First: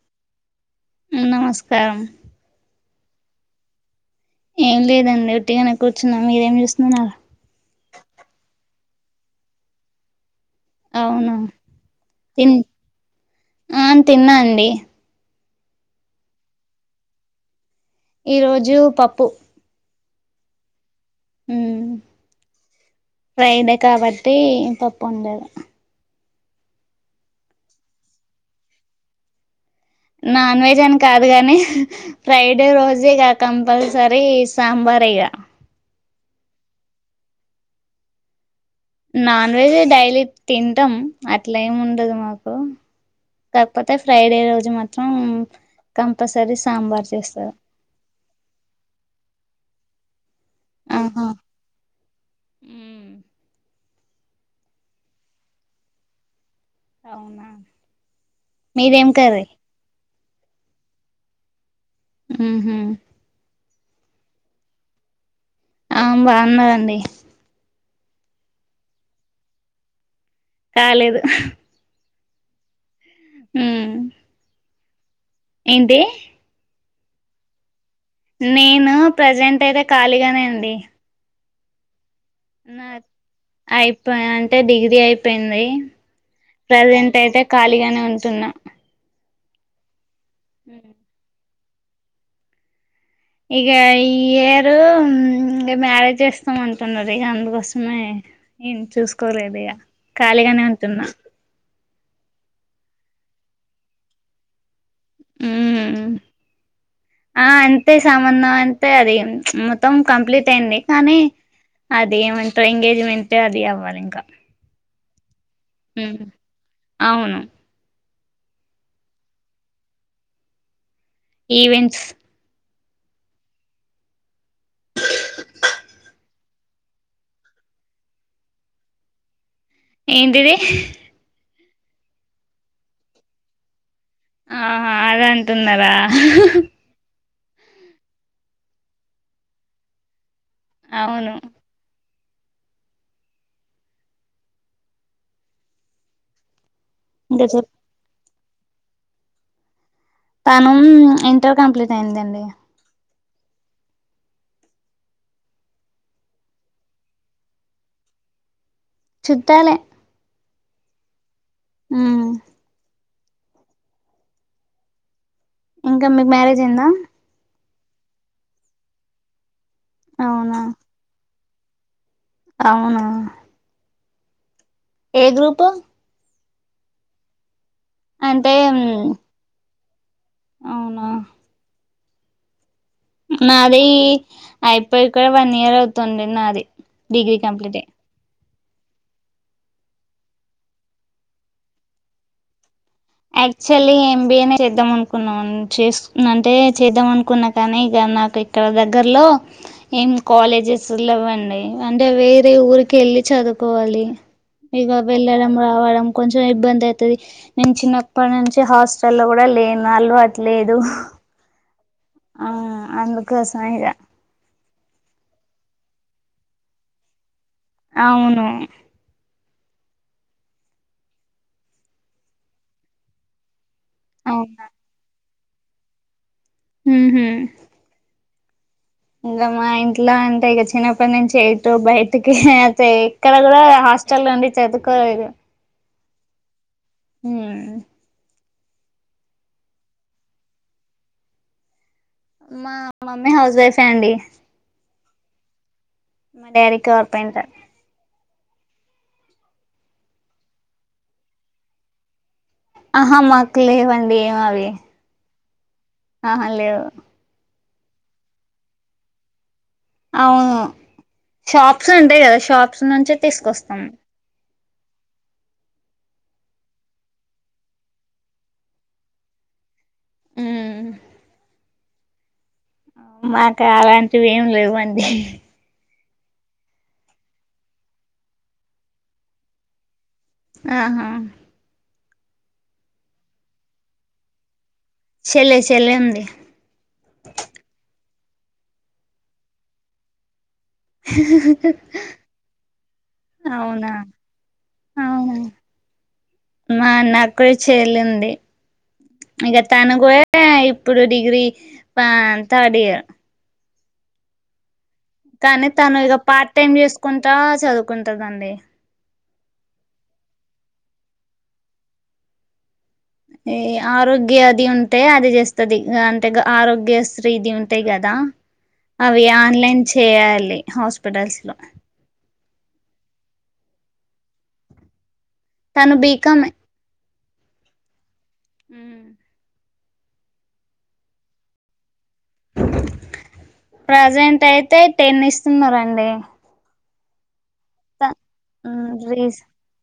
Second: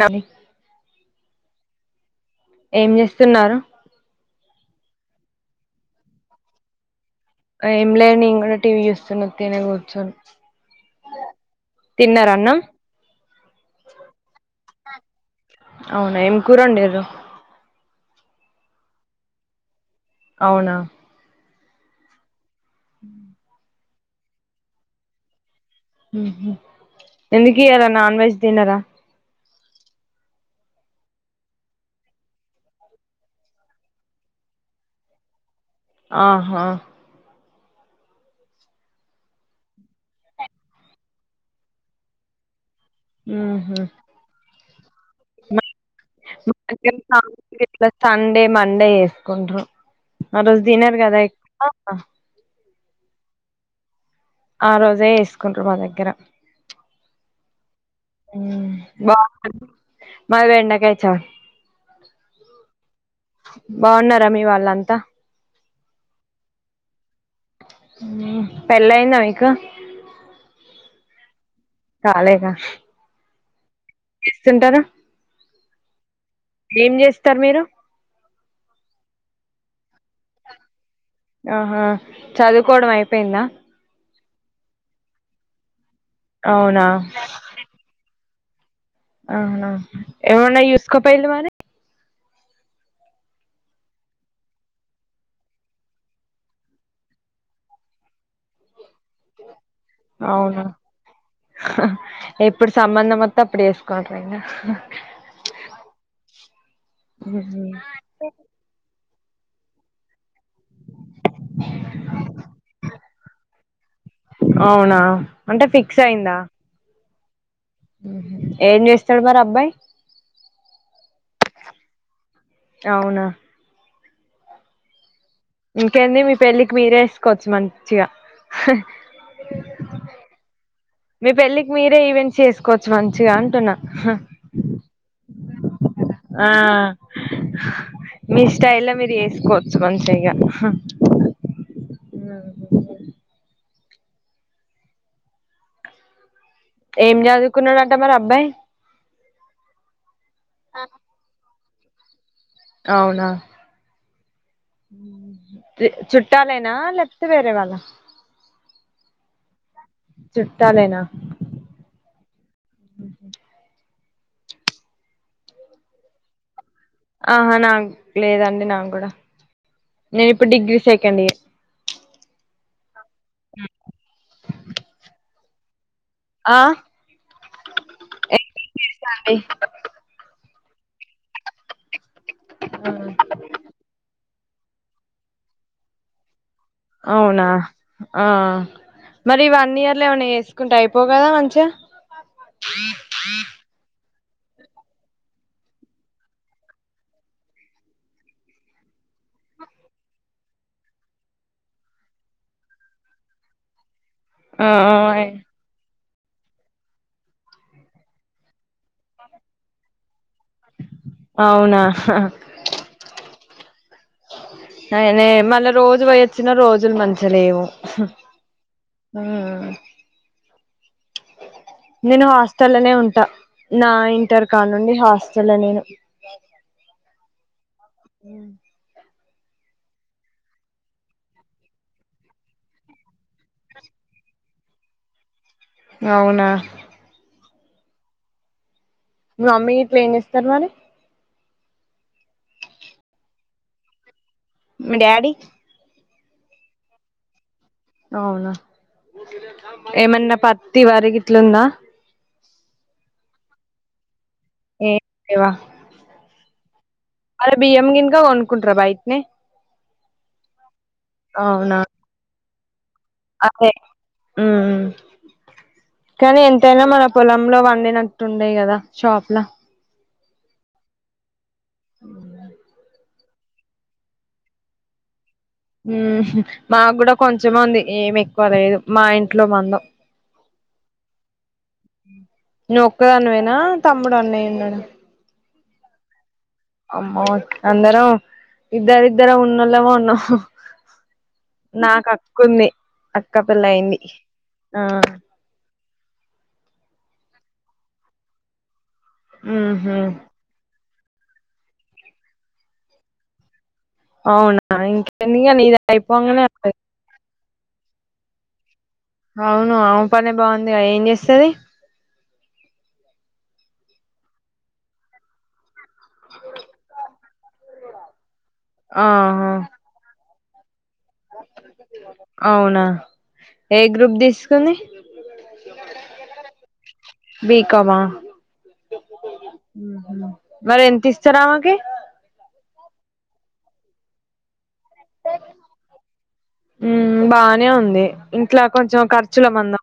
మామి ఉ నమస్కారం ఏం చేస్తున్నారు. ఏం లేదండి ఒట్టిగానే కూర్చున్నా మీరేం చూస్తున్నారు ఏం లే నేను కూడా టీవీ చూస్తున్న తిని కూర్చొని అవునా తిన్నార తిన్ అన్నం అ తిన్నా అండి అవునా ఏం కూర వండిండ్రు ఈ రోజు పప్పు అవునా ఉ ఫ్రైడే కాబట్టి పప్పు వొండా ఉహు ఎందు కి ఇయ్యాల నాన్ వెజ్ తిన్నారా నాన్ వెజ్ అని కాదు గాని ఫ్రైడే రోజు ఇక కంపల్సరీ సాంబార్ ఇగ ఆహా నాన్ వెజ్ డైలీ తింటాం అట్లా ఏమి ఉండదు మాకు ఉహు కాకపోతే ఫ్రైడే రోజు మాత్రం కంపల్సరీ సాంబార్ చేస్తారు ఇలా తన్ డే మండే చేసుకుంటురు ఆ రోజు తినరు కదా ఆహా ఎక్కువ ఆ రోజే వేసుకుంట్రారు మా దగ్గర అవునా ఉ మీదేం కర్రీ బాగుంటుంది మది బెండకాయ చా ఉహు బాగున్నారా మీ వాళ్ళంతా ఆ బాగున్నారండి ఉ పెళ్లి అయిందా మీకు కాలేదు హు కాలేదా ఉ చేస్తుంటారు ఏంటీ ఏం చేస్తారు మీరు నేను ప్రజెంట్ అయితే ఖాళీగానే అండి ఆహా నా చదువుకోవడం అయిపోయిందా అయిపోయి అంటే డిగ్రీ అయిపోయింది అవునా ప్రజెంట్ అయితే ఖాళీగానే ఉంటున్న అవునా ఎమన్నా యూస్కోప్ పోయిండా మరి ఇక ఈ ఇయరు మ్యారేజ్ చేస్తాం అంటున్నారు ఇక అందుకోసమే ఏం చూసుకోలేదు ఇగ అవునా ఎప్పుడు సంబంధం వత్తే అప్పుడు ఎసుకుంటారు ఇంకా హా ఉమ్ ఆ అంతేస్ సంబంధం అంటే అది మొత్తం కంప్లీట్ అయింది కానీ అది ఏమంటారు ఎంగేజ్మెంట్ అది అవ్వాలి ఇంకా అవునా అంటే ఫిక్స్ ఉమ్ అయియందా అవును ఏం చేస్తాడు మరి అబ్బాయి ఈవెంట్స్ అవున ఇంకేంది మీ పెళ్ళికి మీరే వేసుకోవచ్చు మంచిగా ఏంటిది మీ పెళ్ళికి మీరే ఈవెంట్ చేసుకోవచ్చు మంచిగా అంటున్నా హా ఆహా అద అంటున్నారా ఆ మీ స్టైల్ లో మీరు వేసుకోవచ్చు మంచిగా అవును [unintelligible] ఏం ఇంకా చెప్ చదువుకున్నాడంట మరి అబ్బాయి తనుం ఇంటర్ కంప్లీట్ అయిందండి అవునా చుట్టాలేనా లేకపోతే వేరే వాళ్ళ చుట్టాలే చుట్టాలేనా ఆ ఇంకా మీకు మ్యారేజ్ అయిందా ఆహా నాకు లేదండి నాకు కూడా నేను ఇప్పుడు అవునా డిగ్రీ సెకండ్ ఇయర్ అవునా అ ఏ గ్రూపు ఆ అంటే ఏ అవునా ఆ నాది అయిపోయి కూడా వన్ ఇయర్ అవుతుంది నాది డిగ్రీ అవునా కంప్లీట్ అయి ఆ మరి వన్ ఇయర్ లో ఏమనా ఏసుకుంటే అయిపో కదా మంచిగా [unintelligible] యాక్చువల్లీ ఎంబిఏనే చేద్దాం అనుకున్నాం చేస్ అంటే చేద్దాం అనుకున్నా కానీ ఇగ నాకు ఇక్కడ దగ్గరలో ఏం కాలేజెస్ లేవ్వండి అంటే వేరే ఊరికి ఎళ్ళి చదువుకోవాలి ఆ ఇగ వెళ్ళడం రావడం కొంచెం ఇబ్బంది అయితది ఇం చిన్నప్పుడు నుంచి హాస్టల్లో కూడా లేను అలవాటు లేదు అవునా ఆ అందుకోసమే ఇగ అయనే మళ్ళా రోజు పోయి వచ్చినా రోజులు మంచిగా లేవు అవును ఉమ్మ్ నేను హాస్టల్లోనే ఉంటా నా ఇంటర్ అవునా కాడనుండి హాస్టలే నేను మ్మ్ఉమ్మ్ ఆ ఇంగ మా ఇంట్లో అంటే ఇగ చిన్నప్పుడు నుంచి ఎటో బయటికి అయితే ఎక్కడ కూడా హాస్టల్లో ఉండి చదువుకోలేదు అవునా ఉమ్మ్ మీ మమ్మీ ఇట్ల ఏం చేస్తారు మరి మా మమ్మీ హౌస్ వైఫే అండి మీ డాడీ మా డాడీ కార్పెంటర్ అవునా ఏమన్నా పత్తి వరి గిట్లుందా ఆహా మాకు లేవండి ఏం అవి ఏ లేవా ఆహా లేవు అదే బియ్యం గిన్క కొనుక్కుంటరా బయట్నే అవును అవునా షాప్స్ ఉంటాయి కదా షాప్స్ నుంచే అదే తీసుకొస్తాం ఉమ్మ్ కానీ ఎంతైనా మన పొలంలో పండినట్టు ఉండయి కదా షాప్‌లా ఉమ్ ఉమ్ మాకు అలాంటివి ఏమి లేవండి ఉమ్మ్ మాక్కూడా కొంచమే ఉంది ఏమి ఎక్కువ లేదు మా ఇంట్లో పండవ్ ఆహా నువ్వు ఒక్కదానివేనా తమ్ముడు అన్నయ్య ఉన్నాడా చెల్లె సెల్లె ఉంది అమ్మో అందరం ఇద్దరు ఇద్దరం ఉన్నోళ్లమే ఉన్నాం నాకు అక్కుంది అక్క అవునా పెళ్లయింది ఆ అవునా మా నాక్కూడా చెల్లింది ఇగ తను ఉహ్ కూయే ఇప్పుడు డిగ్రీ ఆ థర్డ్ ఇయర్ అవునా ఇంకేమి ఇగ నీది అయిపోంగానే వత్త కుంట చదువుకుంటాదండి అవును ఆమె పనే బాగుందిగా ఏం చేస్తాది ఏ ఆరోగ్యది ఉంటే అది చేస్తాది అంటే గా ఆరోగ్య శ్రీది ఉంటాయి కదా అవి ఆహా ఆన్లైన్ చేయాలి హాస్పిటల్స్‌లో అవునా ఏ గ్రూప్ తీసుకుంది తను బీకామే. బీకామా. ఉమ్. ఉహూ మరి ఎంత ఇస్తారు ఆమెకి. ప్రజెంట్ అయితే టెన్ ఇస్తున్నండి. ఉమ్ బానే ఉంది ఇంట్లా కొంచెం ఖర్చుల మందం.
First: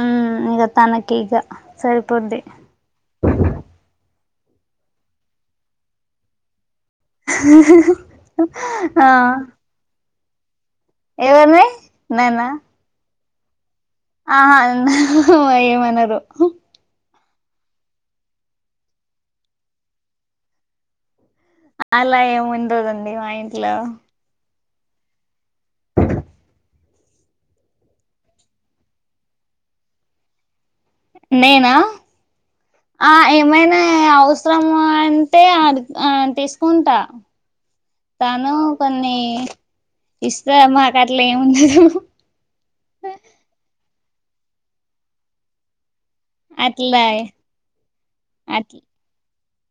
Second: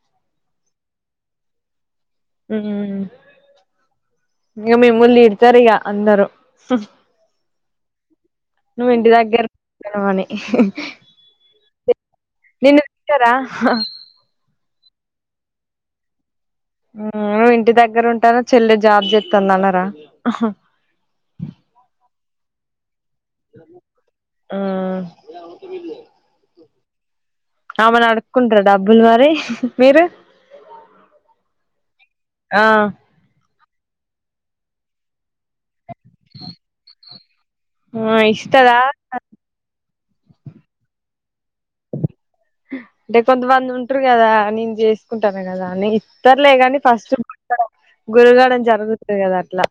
ఉమ్ ఇంకా తనకి ఈగ సరిపోర్ది. ఉమ్ ఇంకా మీముల్నీ తిడతారు ఇగ అందరు. ఆహ్. మనవానే. ఎవరిని నన్న. నిన్ను తిడతారా. ఆహ్ ఎందుకు ఏమన్నారు. నువ్వు ఇంటి దగ్గర ఉంటావు చెల్లె జాబ్ చెస్తుంది అన్నరా. అలా ఏముండదండి మా ఇంట్లో. ఆహ్. ఏమన్నా అడుక్కుంటార డబ్బులు మరి మీరు. నేనా ఆ ఆహ్ ఏమైనా అవసరం అంటే అడు ఆహ్ తీసుకుంటా ఆ తాను ఇస్తదా కొన్ని ఇస్తాదనుమాట అట్లేముండదు. అంటే కొంతమంది ఉంటారు కదా నేను చేసుకుంటాను కదా అని. సర్లే కాని అట్లా ఫస్ట్ గురగడ జరుగుతుంది కదా అట్లా.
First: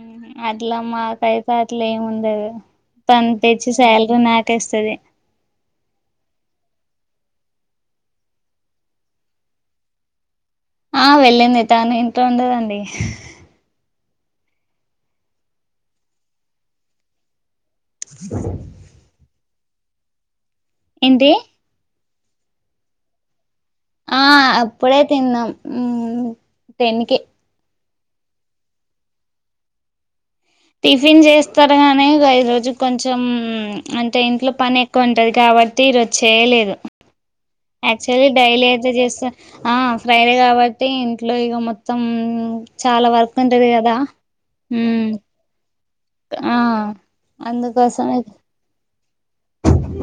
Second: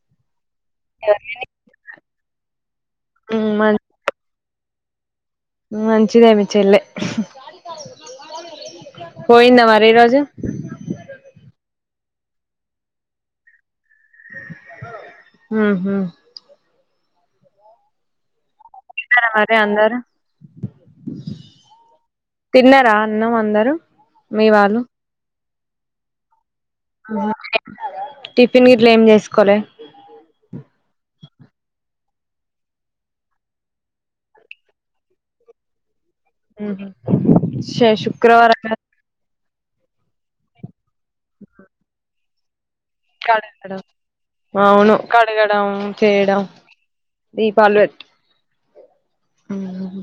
ఆహ్ అట్లా మాకైతే అట్లా ఏముండదు. తాను తెచ్చి శాలరీ నాకే ఇస్తది. మంచిదే మీ చెల్లె పోయిందా మరి ఈ రోజు. ఆహ్ వెళ్ళింది తాను ఇంట్లో ఉండదండి. ఉహూ. అ తిన్నారా మరి అందరు. ఎంటి. తిన్నారా అన్నాం అందరు. మీ ఆహ్ వాళ్ళు అప్పుడే తిన్నాం ఉమ్. టిఫిన్ గిట్లా ఏం చేసుకోవాలే. టిఫిన్ చేస్తారు గానీ ఇగ ఈరోజు కొంచెం. అంటే ఇంట్లో పని ఎక్కువ ఉంటది కాబట్టి ఈరోజు చేయలేదు. యాక్చువల్లీ శుక్రవారం డైలీ అయితే చేస్తా. ఆహ్ ఫ్రైడే కాబట్టి ఇంట్లో ఇక మొత్తం. చాలా వర్క్ ఉంటది కడగడం కదా అవును ఉమ్. కడగడం చేయ ఆహ్ అందుకోసమే ఉమ్.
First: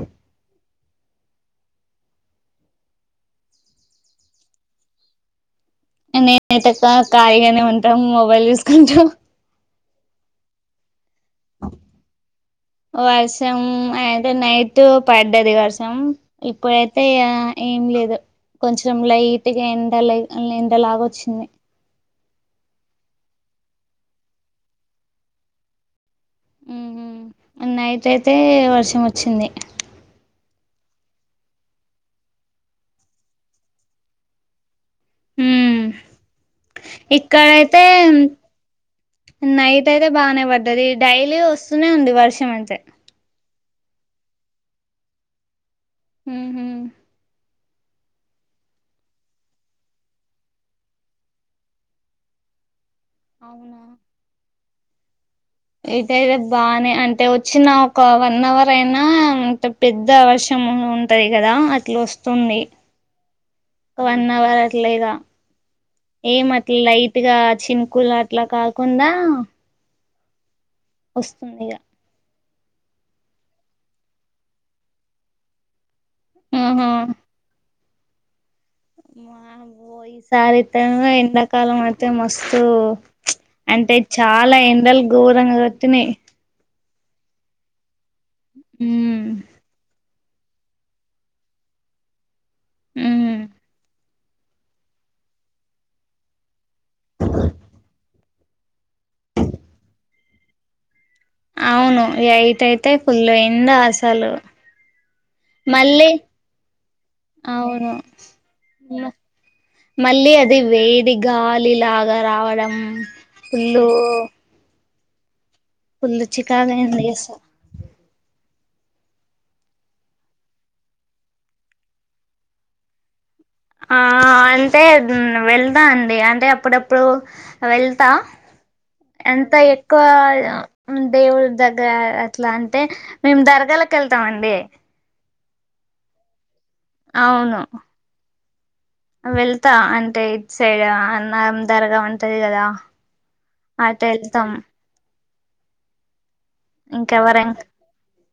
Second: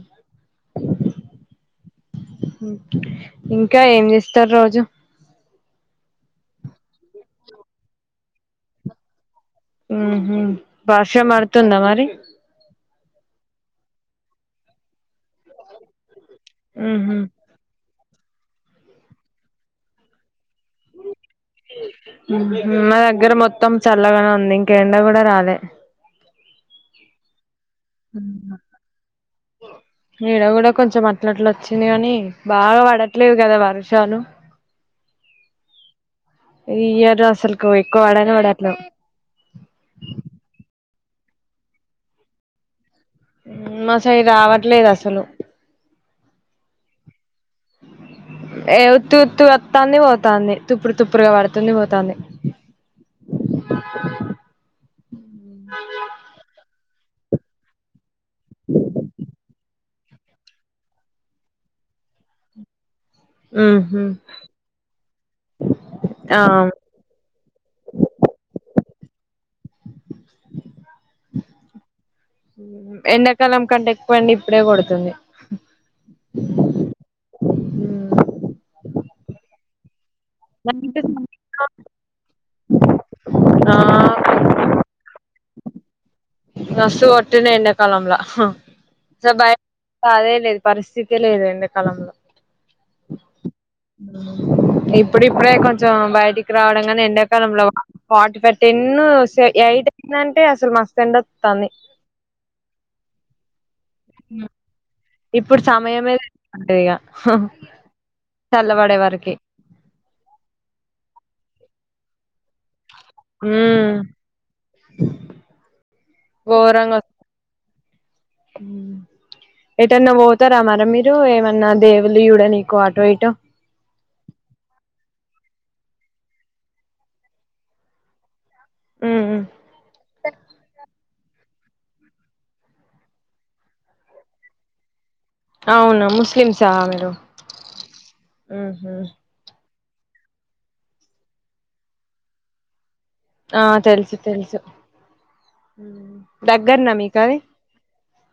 ఇంకా ఏం చేస్తారు రోజు. నేనైతే కా ఖాళీగానే ఉంటా మొబైల్ చూసుకుంటూ. ఉహూ వర్షం పడుతుందా మరి. వర్షం అయితే నైట్ పడ్డది వర్షం ఇప్పుడైతే ఉహు ఇగ. ఏం లేదు కొంచెం లైట్గా ఎండ లె ఎండలాగ వచ్చింది. మా దగ్గర మొత్తం చల్లగానే ఉంది ఇంకా ఎండ కూడా రాలే ఉహు నైట్ అయితే వర్షం వచ్చింది. ఇడ కూడా కొంచెం అట్ల అట్ల వచ్చింది కాని బాగా పడట్లేదు కదా వర్షాలు. ఉమ్ ఇయారు అసలుకు ఇక్కడైతే ఎక్కువ వాడనే వాడట్లే నైట్ అయితే బానే పడ్డది డైలీ వస్తూనే ఉంది వర్షం అంతే మా సైడ్ రావట్లేదు అసలు ఆహ ఏ ఉత్తి ఉత్తి వత్తాన్ని పోతాంది తుప్పు తుప్పురుగా పడుతుంది పోతుంది. అవునా ఇటు అయితే బానే అంటే వచ్చిన ఒక వన్ అవర్ అయినా అంటే పెద్ద అవషము ఉంటుంది కదా అట్లా వస్తుంది ఉహు వన్ అవర్ అట్లేగా ఆ ఏం అట్లయి ఇట్గా చినుకులు అట్లా కాకుండా వస్తుందిగా ఎండాకాలం కంటే ఎక్కువ ఎండ ఇప్పుడే కొడుతుంది. హహ మా బోయిస్ సారి నైట్ ఇత్తను ఇంద కాలం అయితే మస్తు ఆ అంటే చాలా ఎండలు ఘోరంగా కొడుతున్నాయ్ మస్తు కొట్టిన ఎండాకాలంలో హ ఉమ్ జబయ్ అదేలేదు పరిస్థితి లేద ఎండకాలంలో ఉ ఇప్పుడిప్పుడే కొంచెం బయటికి రావడంగానే ఎండాకాలంలో ఫార్టీ ఫైవ్ టెన్ స్ ఎయిట్ అయిందంటే అసలు మస్తు అండ అవును ఎయిట్ అయితే ఫుల్ ఎండ అసలు ఇప్పుడు మళ్ళీ సమయంమద ఉంటంది ఇగ హ అవును చల్లబడే వారికి మళ్ళీ అది వేది గాలిలాగా రావడం ఆ ఫుల్లు ఫుల్లు చికాగా ఎండఎస్ ఎటన్నా పోతారా మరా మీరు ఏమన్నా దేవులు చుడానీకు ఆటో ఇటో ఆ అంటే ఉ వెళ్దా అండి అంటే అప్పుడుప్పుడు వెళ్తా ఎంత ఎక్కువ అ ఉ దేవుడి దగ్గర అట్లా అంటే మేము దరగాలకు వెళ్తాం అండి. అవునా ముస్లిమ్స మీరు అవును ఉహు వెళ్తా అంటే ఇటు సైడ్ అన్నం దరగ ఉంటది కదా ఆ అటు తెలుసు వెళ్తాం తెలుసు దగ్గరనా మీకు అది, ఇంకెవరైనా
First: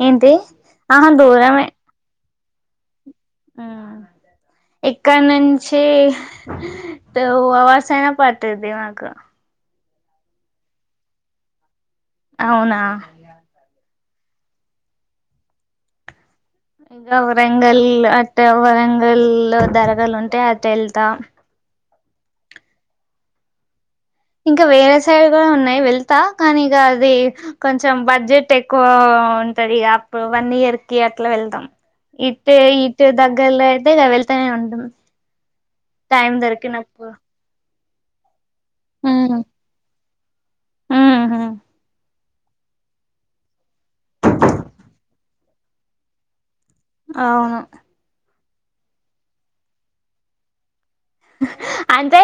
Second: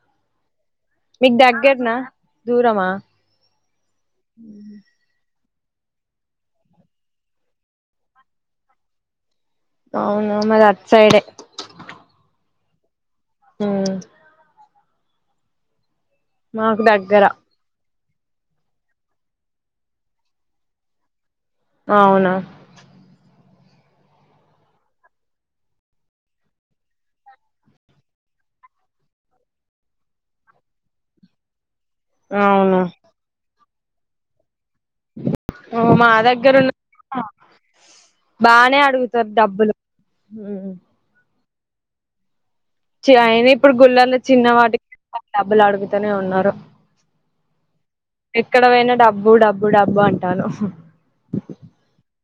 ఏంటి ఆహా మీకు దూరమే దగ్గరనా? దూరమా? ఇక్కడ నుంచి టూ అవర్స్ అయిన పట్టుది మాకు అవును మది అటు సైడే అవునా హమ్ మాకు ఇంకా దగ్గర వరంగల్ అట్ట వరంగల్ లో దరగాలు ఉంటే అటు వెళ్తా అవునా ఇంకా వేరే సైడ్ గుడా ఉన్నాయ్ వెళ్తా కానీ ఇగా అది కొంచెం బడ్జెట్ ఎక్కువా ఆ ఉంటది ఇగ అప్పుడు వన్ ఇయర్ కి అట్ల వెళ్తాం ఇట్టే అవును ఇటే దగ్గర్లో అయితే వెళ్తనే ఉంటం ఓ మా టైమ్ దగ్గర దొరికినప్పు ఉన్న బానే అడుగుతర్ డబ్బులు ఊహూ చి ఆయన ఇప్పుడు గుళ్లలో చిన్న వాటి [inaudible] డా డబ్బులు అడుగుతనే ఉన్నారు ఆవును ఎక్కడ వొయినా డబ్బు డబ్బు డబ్బు అంటాను అంతే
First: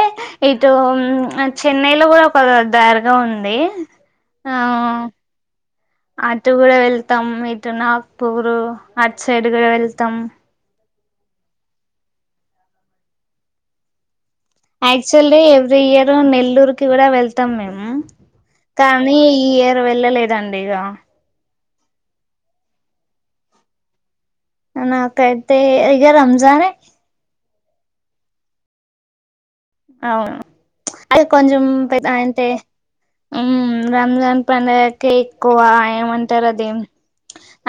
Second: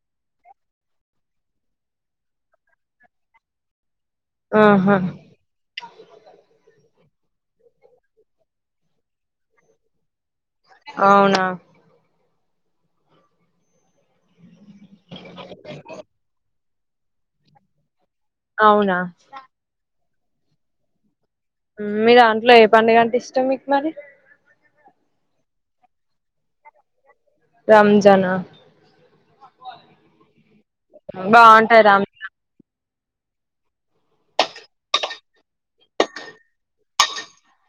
ఇటూ ఉమ్ చెన్నై లో కూడా ఒక దారగా ఉందీ ఆహా ఆ అటు గుడా వెళ్తాం ఇటు నాగ్పూరు అట్ సైడ్ గూడ వెళ్తం అవునా ఆక్చువల్లీ ఎవ్రీ ఇయరు నెల్లూరుకిి గుడా వెళ్తం మేమ్ అవునా కానీ ఈ ఇయర్ వెళ్ళలేదండి ఇగా మీ దాంట్లో ఏ పండుగ అంటే ఇష్టం మీక్ మరి నాకైతే ఇగ రంజానే రంజానా అవును అది కొంజెం బాగుంటాయి పెద్ రంజాన్ అయింతే ఉమ్ రంజాన్ పండగకే ఎక్కువ ఏమంటరు అదిమ్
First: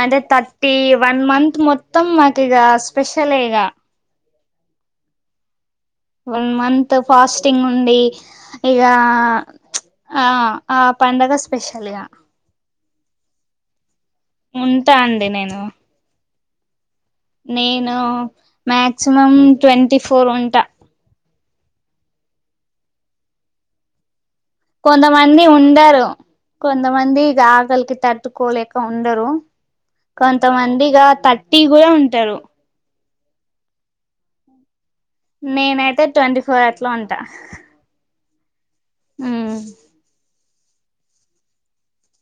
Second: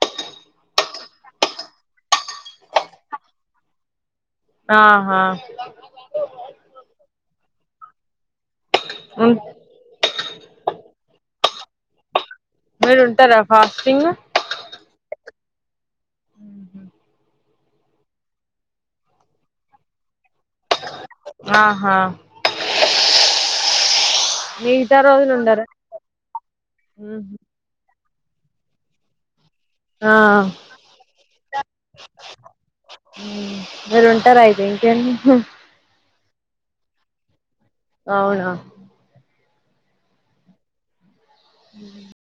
అంటే థర్టీ వన్ మంత్ మొత్తం మాకు ఇగా స్పెషలే ఇగా ఆహా వన్ మంత్ ఫాస్టింగ్ ఉండీ ఇగా ఉన్ ఆ ఆ పండగ స్పెష్షల్ గా మీరు ఉంటరా ఫాస్టింగ్ ఉంటా అండి నేను ఊహు నేనూ మాక్సిమం ట్వంటీ ఫోర్ ఉంటా ఆహా మిగతా రోజులు కొందమంది ఉండరు కొందమంది ఇగ ఆకలికి తట్టుకోలేక ఉండరు ఆ కొంతమంది ఇగా థర్టీ గూడా ఉంటరు ఊ మీరు ఉంటరు అయితే ఇంకేం మీకు నేనైతే ట్వంటీ ఫోర్ అట్లా ఉంటా అవునా ఊ హూ